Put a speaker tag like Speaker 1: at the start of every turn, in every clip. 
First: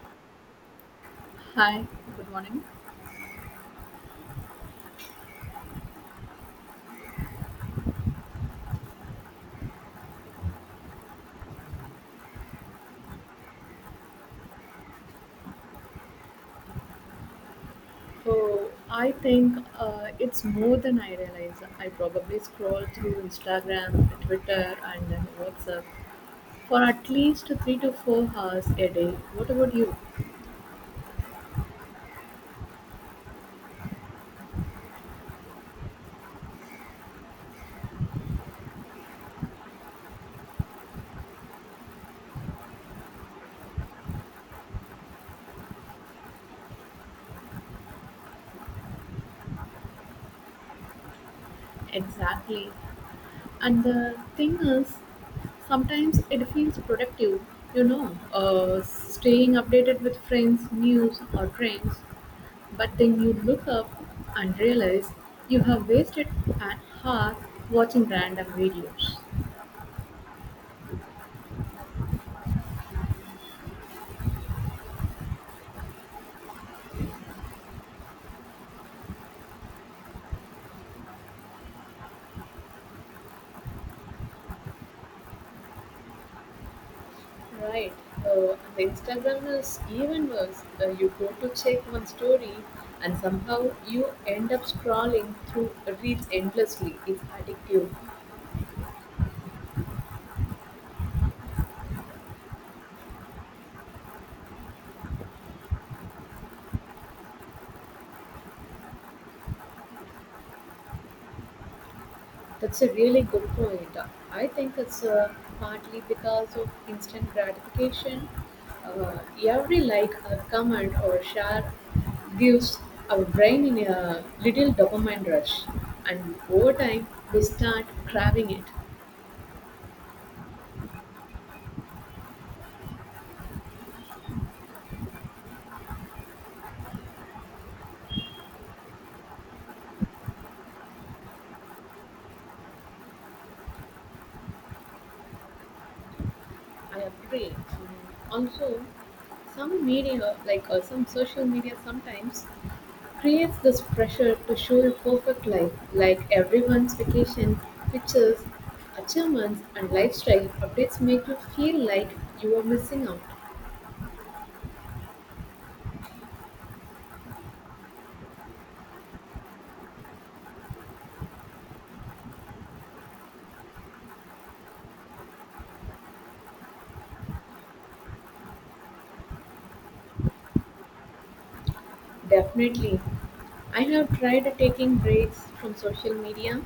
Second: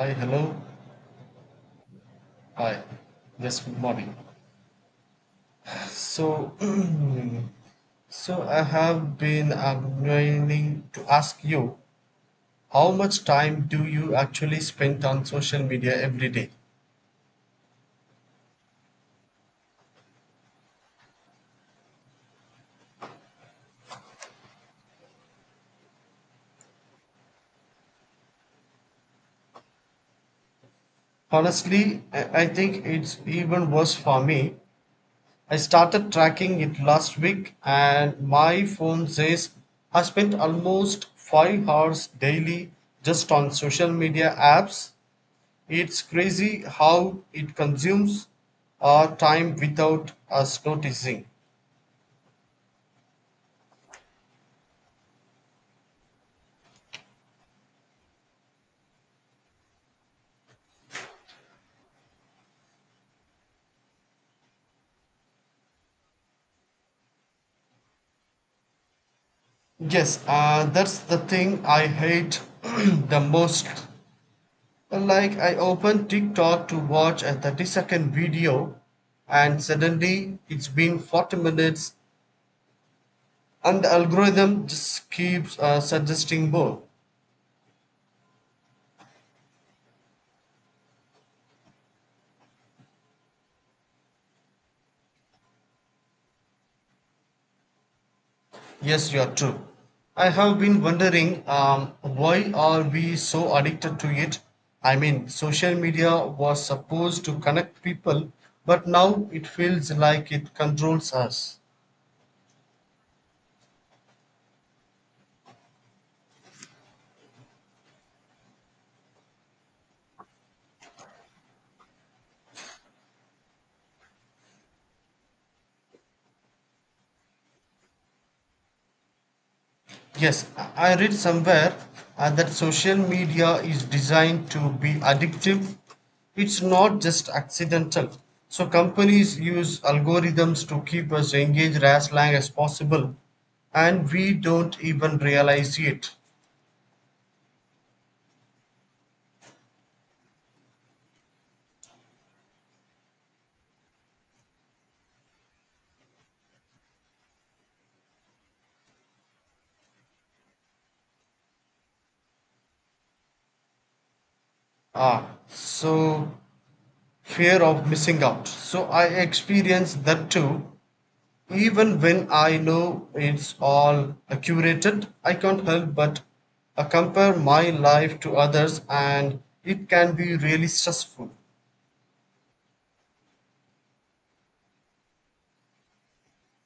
Speaker 1: Hi, hello.
Speaker 2: Hi, good morning.
Speaker 1: Hi. Yes, good morning. So, so I have been meaning to ask you, how much time do you actually spend on social media every day?
Speaker 2: So I think it's more than I realize. I probably scroll through Instagram, Twitter, and then WhatsApp for at least 3 to 4 hours a day. What about you?
Speaker 1: Honestly, I think it's even worse for me. I started tracking it last week, and my phone says I spent almost 5 hours daily just on social media apps. It's crazy how it consumes our time without us noticing.
Speaker 2: Exactly. And the thing is, sometimes it feels productive, staying updated with friends, news, or trends. But then you look up and realize you have wasted an hour watching random videos.
Speaker 1: Yes, that's the thing I hate the most. Like, I open TikTok to watch a 30-second video, and suddenly it's been 40 minutes, and the algorithm just keeps suggesting more.
Speaker 2: Right. And the Instagram is even worse. You go to check one story and somehow you end up scrolling through reels endlessly. It's addictive.
Speaker 1: Yes, you are true. I have been wondering Why are we so addicted to it? I mean, social media was supposed to connect people, but now it feels like it controls us.
Speaker 2: That's a really good point. I think it's partly because of instant gratification. Uh, every like, a comment, or share gives our brain in a little dopamine rush, and over time we start craving it.
Speaker 1: Yes, I read somewhere that social media is designed to be addictive. It's not just accidental. So companies use algorithms to keep us engaged as long as possible, and we don't even realize it.
Speaker 2: I agree. Also, some media, like some social media, sometimes creates this pressure to show a perfect life, like everyone's vacation, pictures, achievements, and lifestyle updates make you feel like you are missing out.
Speaker 1: Ah, so fear of missing out. So I experience that too. Even when I know it's all curated, I can't help but compare my life to others, and it can be really stressful.
Speaker 2: Definitely. I have tried taking breaks from social media,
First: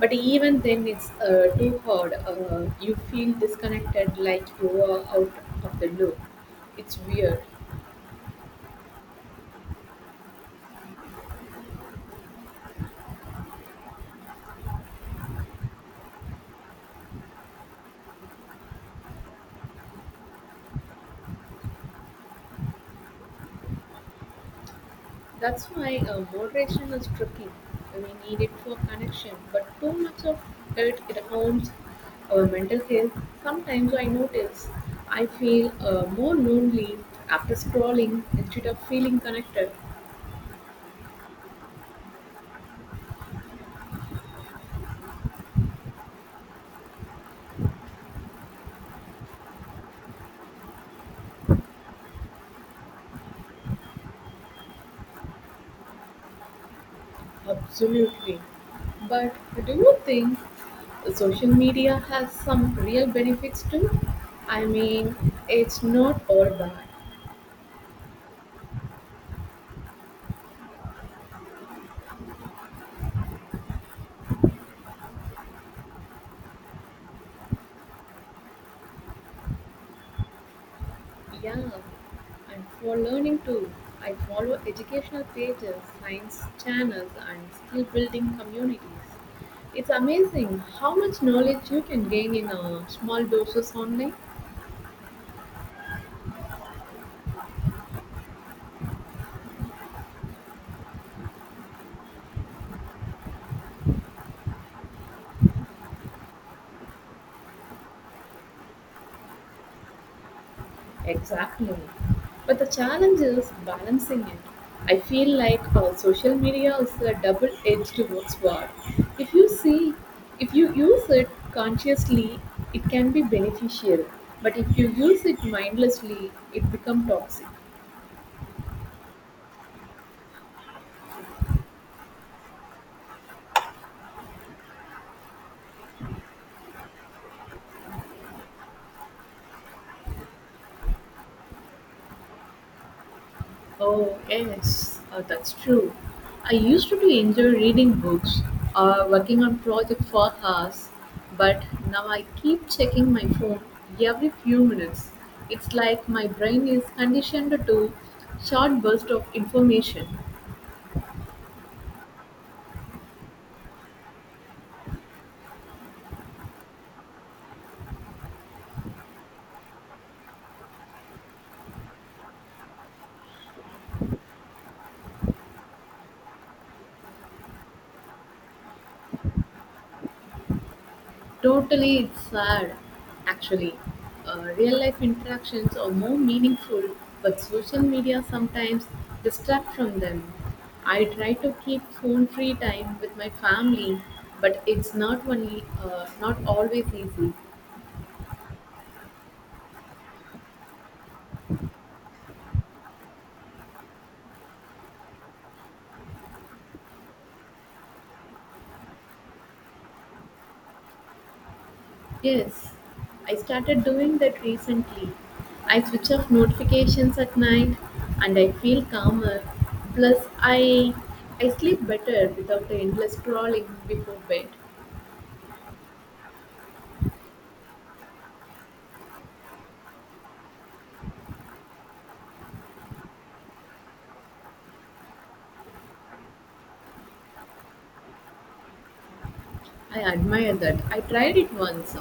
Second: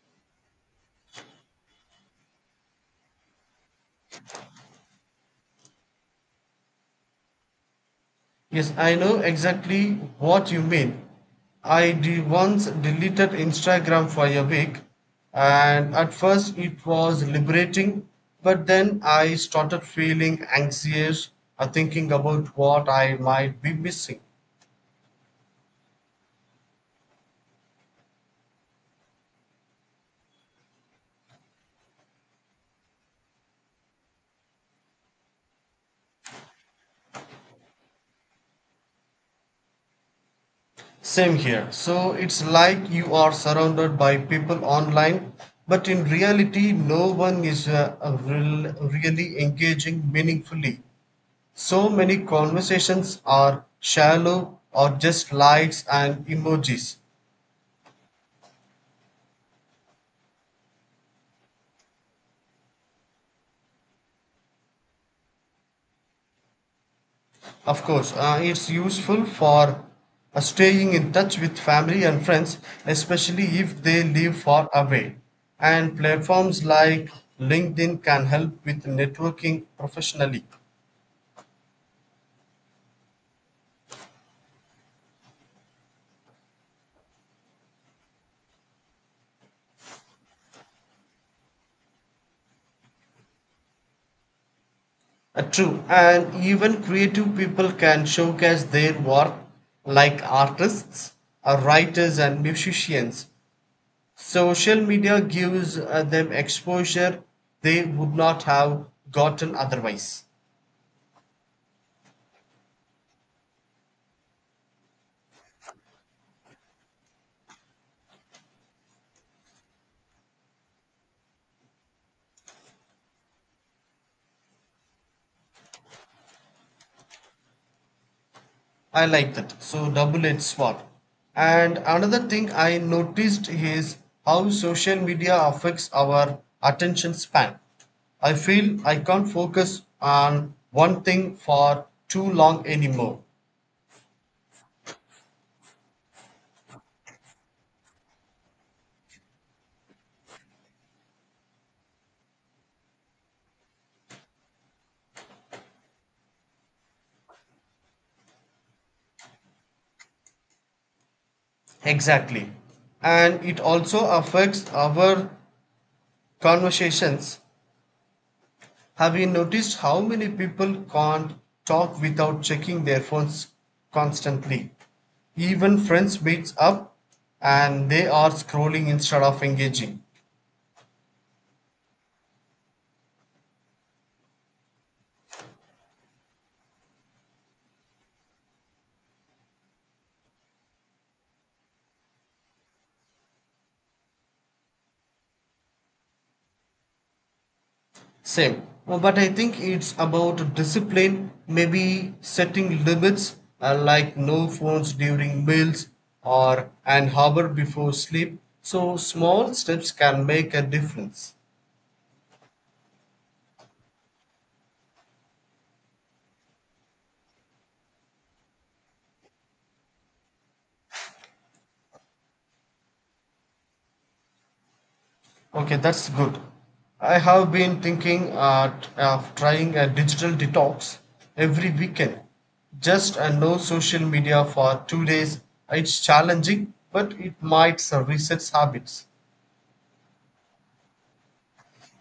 Speaker 2: but even then it's too hard. You feel disconnected, like you are out of the loop. It's weird.
Speaker 1: Yes, I know exactly what you mean. I once deleted Instagram for a week, and at first it was liberating, but then I started feeling anxious, thinking about what I might be missing.
Speaker 2: That's why moderation is tricky. We need it for connection, but too much of it harms our mental health. Sometimes I notice I feel more lonely after scrolling instead of feeling connected.
Speaker 1: Same here. So it's like you are surrounded by people online, but in reality, no one is really engaging meaningfully. So many conversations are shallow or just likes and emojis.
Speaker 2: Absolutely. But do you think social media has some real benefits too? I mean, it's not all bad.
Speaker 1: Of course, it's useful for staying in touch with family and friends, especially if they live far away. And platforms like LinkedIn can help with networking professionally.
Speaker 2: Yeah, and for learning too, I follow educational pages, science channels, and skill building communities. It's amazing how much knowledge you can gain in a small doses online.
Speaker 1: True, and even creative people can showcase their work like artists, writers, and musicians. Social media gives them exposure they would not have gotten otherwise.
Speaker 2: Exactly. But the challenge is balancing it. I feel like social media is a double-edged sword. If you see, if you use it consciously, it can be beneficial. But if you use it mindlessly, it becomes toxic.
Speaker 1: I like that. So, double edged sword. And another thing I noticed is how social media affects our attention span. I feel I can't focus on one thing for too long anymore.
Speaker 2: Oh, yes, that's true. I used to enjoy reading books or working on projects for hours, but now I keep checking my phone every few minutes. It's like my brain is conditioned to short bursts of information.
Speaker 1: Exactly. And it also affects our conversations. Have you noticed how many people can't talk without checking their phones constantly? Even friends meets up and they are scrolling instead of engaging.
Speaker 2: Totally, it's sad. Actually, real life interactions are more meaningful, but social media sometimes distract from them. I try to keep phone free time with my family, but it's not only not always easy.
Speaker 1: Same. But I think it's about discipline, maybe setting limits, like no phones during meals or an hour before sleep. So small steps can make a difference.
Speaker 2: Yes, I started doing that recently. I switch off notifications at night, and I feel calmer. Plus, I sleep better without the endless scrolling before bed.
Speaker 1: Okay, that's good. I have been thinking of trying a digital detox every weekend. Just a no social media for 2 days. It's challenging, but it might reset habits.
Speaker 2: I admire that. I tried it once,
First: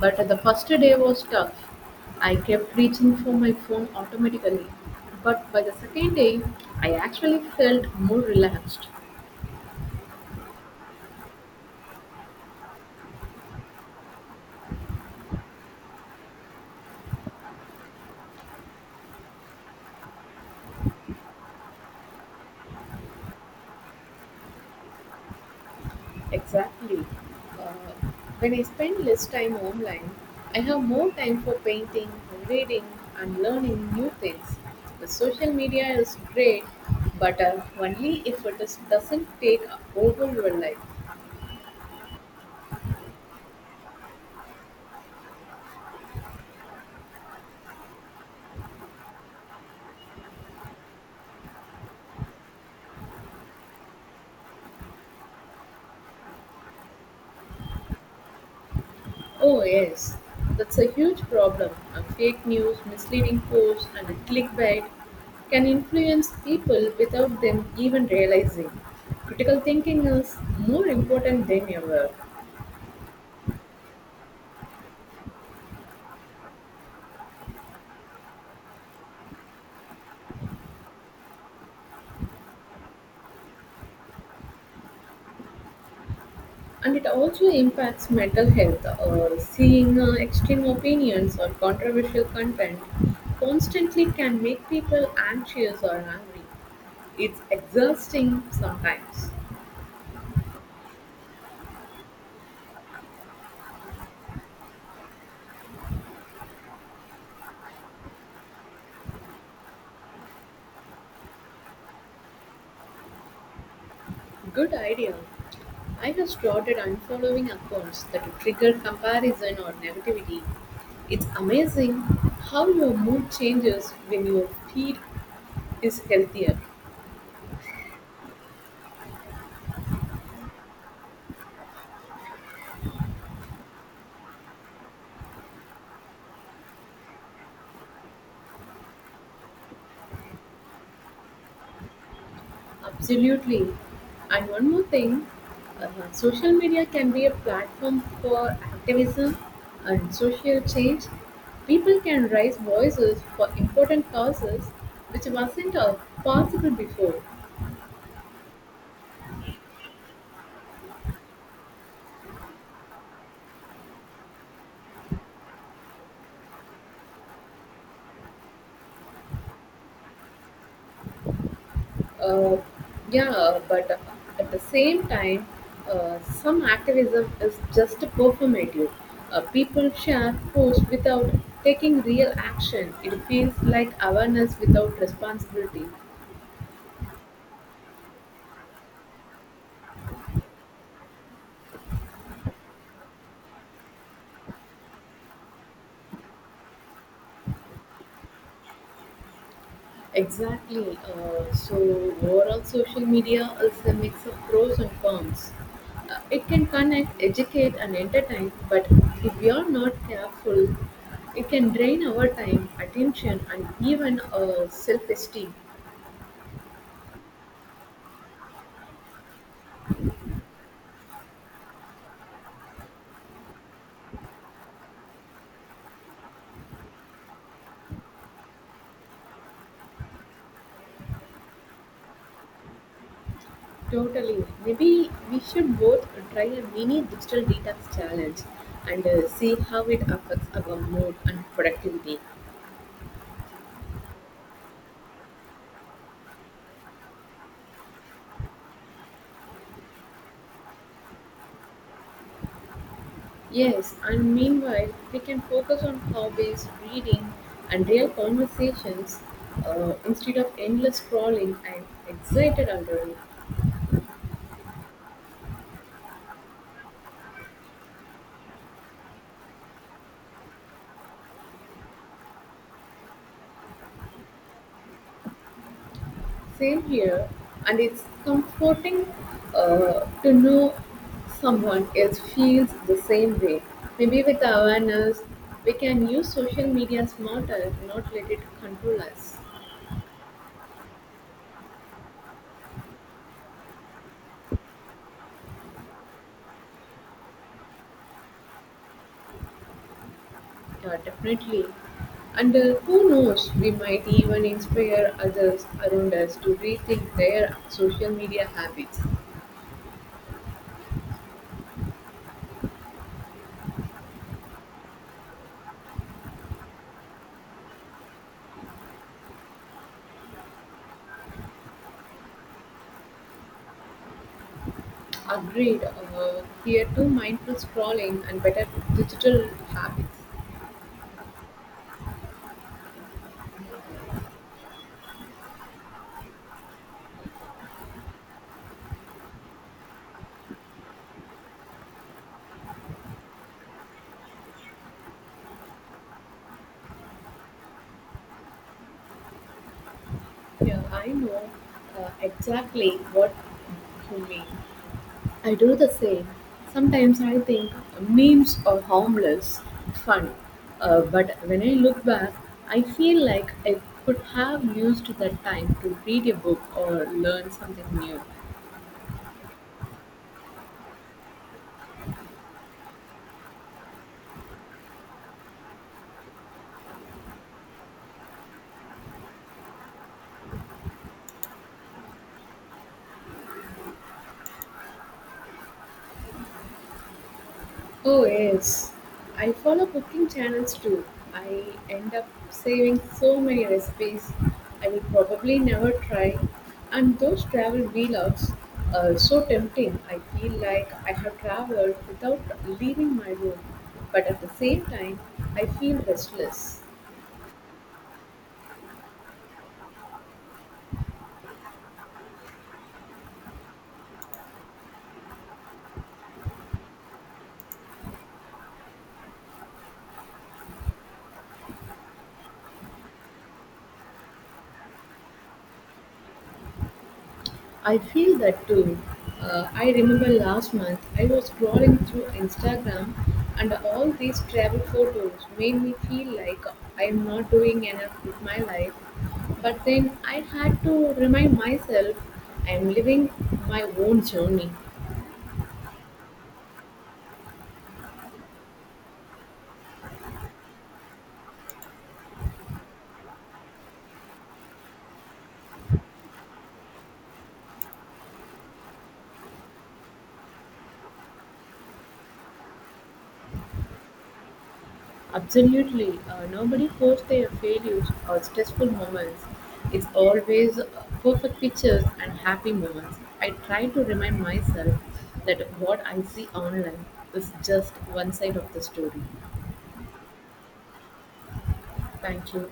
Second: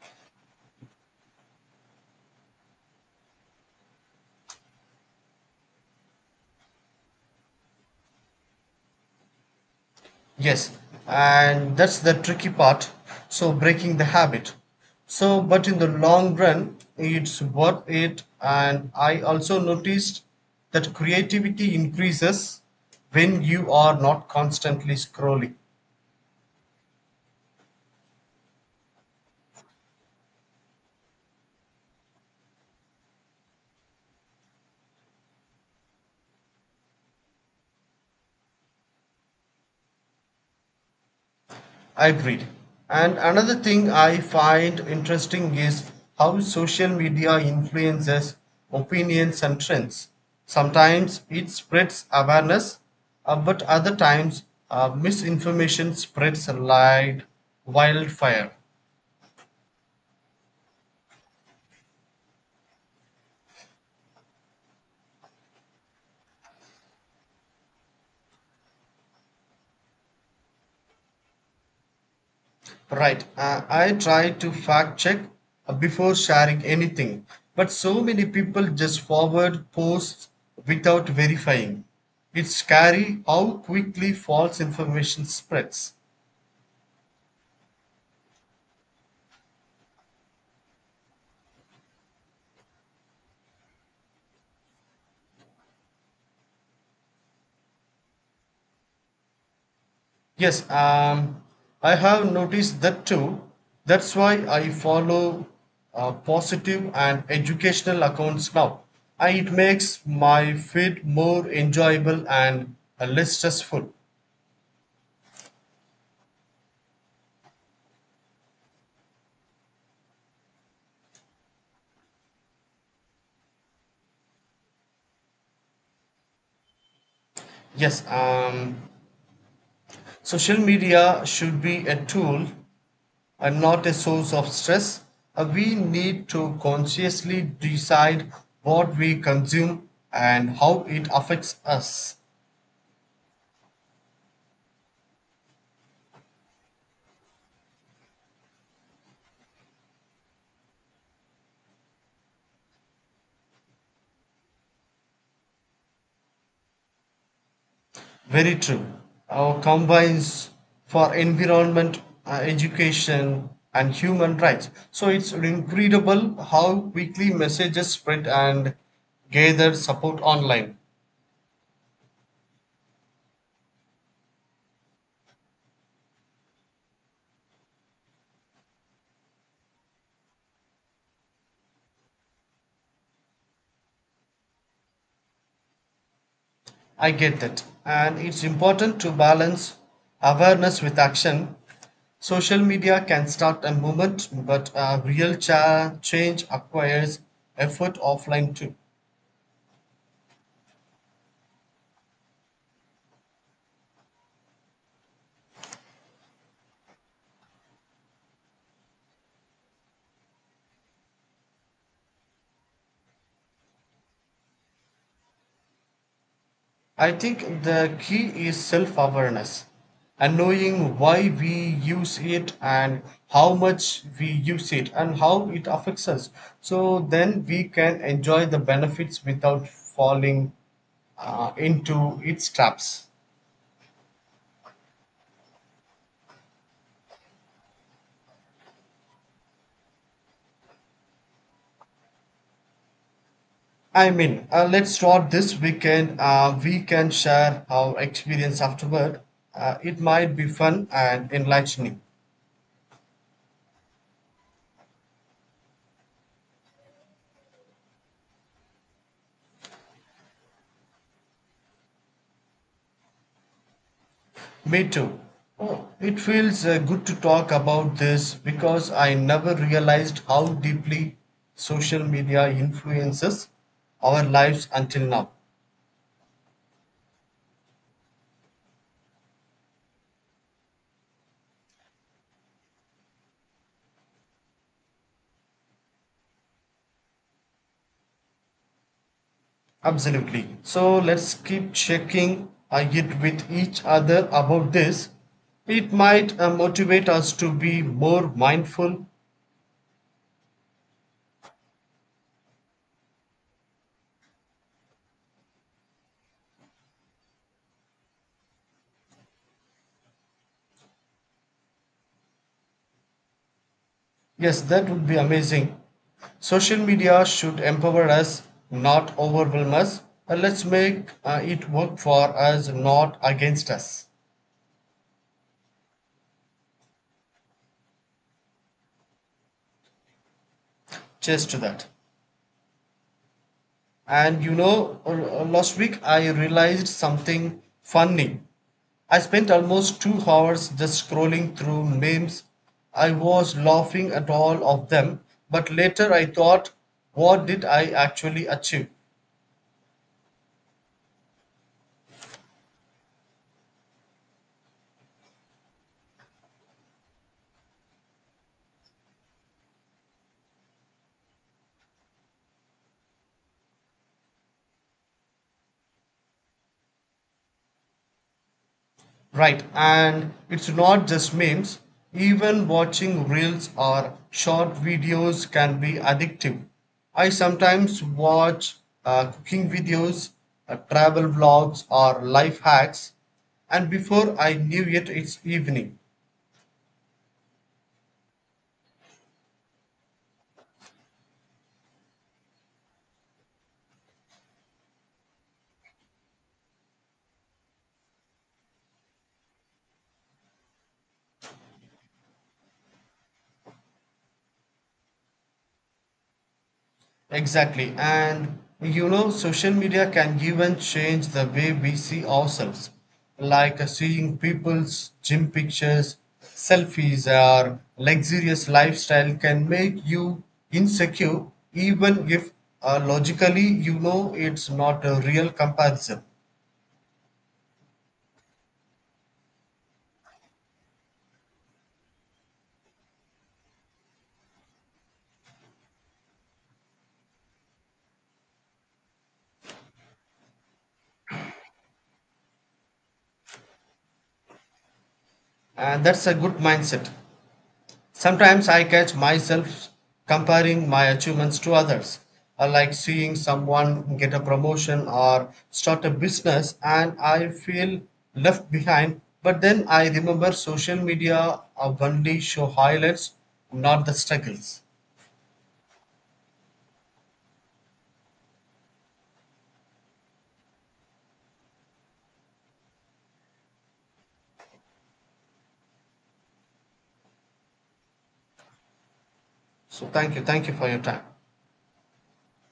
Speaker 2: but the first day was tough. I kept reaching for my phone automatically, but by the second day, I actually felt more relaxed.
Speaker 1: Yes, and that's the tricky part. So breaking the habit. So, but in the long run, it's worth it. And I also noticed that creativity increases when you are not constantly scrolling.
Speaker 2: Exactly. Uh, when I spend less time online, I have more time for painting, reading, and learning new things. The social media is great, but only if it is, doesn't take over your life.
Speaker 1: I agreed. And another thing I find interesting is how social media influences opinions and trends. Sometimes it spreads awareness, but other times misinformation spreads like wildfire.
Speaker 2: Oh, yes, that's a huge problem. Fake news, misleading posts, and clickbait can influence people without them even realizing. Critical thinking is more important than ever,
Speaker 1: Right. I try to fact check before sharing anything, but so many people just forward posts without verifying. It's scary how quickly false information spreads.
Speaker 2: and it also impacts mental health. Seeing extreme opinions or controversial content constantly can make people anxious or angry. It's exhausting sometimes.
Speaker 1: Yes, I have noticed that too. That's why I follow positive and educational accounts now. And it makes my feed more enjoyable and less stressful.
Speaker 2: Good idea. I have started unfollowing accounts that trigger comparison or negativity. It's amazing how your mood changes when your feed is healthier.
Speaker 1: Yes, social media should be a tool and not a source of stress. We need to consciously decide what we consume and how it affects us.
Speaker 2: Absolutely. And one more thing social media can be a platform for activism and social change. People can raise voices for important causes which wasn't possible before.
Speaker 1: Very true. Our combines for environment, education, and human rights. So it's incredible how quickly messages spread and gather support online.
Speaker 2: Uh, yeah, but at the same time, some activism is just performative. People share posts without taking real action. It feels like awareness without responsibility.
Speaker 1: I get that. And it's important to balance awareness with action. Social media can start a movement, but real change acquires effort offline too.
Speaker 2: Exactly. So, overall, social media is a mix of pros and cons. It can connect, educate, and entertain, but if we are not careful, it can drain our time, attention, and even self esteem.
Speaker 1: I think the key is self awareness and knowing why we use it and how much we use it and how it affects us. So then we can enjoy the benefits without falling into its traps.
Speaker 2: Totally. Maybe we should both try a mini digital detox challenge and see how it affects our mood and productivity.
Speaker 1: Let's start this weekend. We can share our experience afterward. It might be fun and enlightening.
Speaker 2: Yes, and meanwhile, we can focus on hobbies, reading, and real conversations instead of endless scrolling. And excited already.
Speaker 1: Me too. Oh, it feels good to talk about this because I never realized how deeply social media influences our lives until now.
Speaker 2: Same here, and it's comforting to know someone else feels the same way. Maybe with awareness, we can use social media smarter, not let it control us.
Speaker 1: Absolutely. So let's keep checking it with each other about this. It might motivate us to be more mindful.
Speaker 2: Yeah, definitely. And who knows, we might even inspire others around us to rethink their social media habits.
Speaker 1: Yes, that would be amazing. Social media should empower us, not overwhelm us. Let's make it work for us, not against us.
Speaker 2: Agreed, here too mindful scrolling and better digital habits.
Speaker 1: Cheers to that. And you know, last week I realized something funny. I spent almost 2 hours just scrolling through memes. I was laughing at all of them, but later I thought, what did I actually achieve?
Speaker 2: Yeah, I know exactly what you mean. I do the same. Sometimes I think memes are harmless, fun, but when I look back, I feel like I could have used that time to read a book or learn something new.
Speaker 1: Right, and it's not just memes. Even watching reels or short videos can be addictive. I sometimes watch cooking videos, travel vlogs, or life hacks, and before I knew it, it's evening.
Speaker 2: Oh yes, I follow cooking channels too. I end up saving so many recipes I will probably never try. And those travel vlogs are so tempting. I feel like I have traveled without leaving my room, but at the same time, I feel restless.
Speaker 1: Exactly. And you know, social media can even change the way we see ourselves, like seeing people's gym pictures, selfies, or luxurious lifestyle can make you insecure, even if logically you know it's not a real comparison.
Speaker 2: I feel that too. I remember last month I was scrolling through Instagram and all these travel photos made me feel like I am not doing enough with my life. But then I had to remind myself I am living my own journey.
Speaker 1: And that's a good mindset. Sometimes I catch myself comparing my achievements to others. I like seeing someone get a promotion or start a business and I feel left behind. But then I remember social media only show highlights, not the struggles.
Speaker 2: Absolutely. Nobody posts their failures or stressful moments. It's always perfect pictures and happy moments. I try to remind myself that what I see online is just one side of the story.
Speaker 1: So thank you. Thank you for your time.
Speaker 2: Thank you.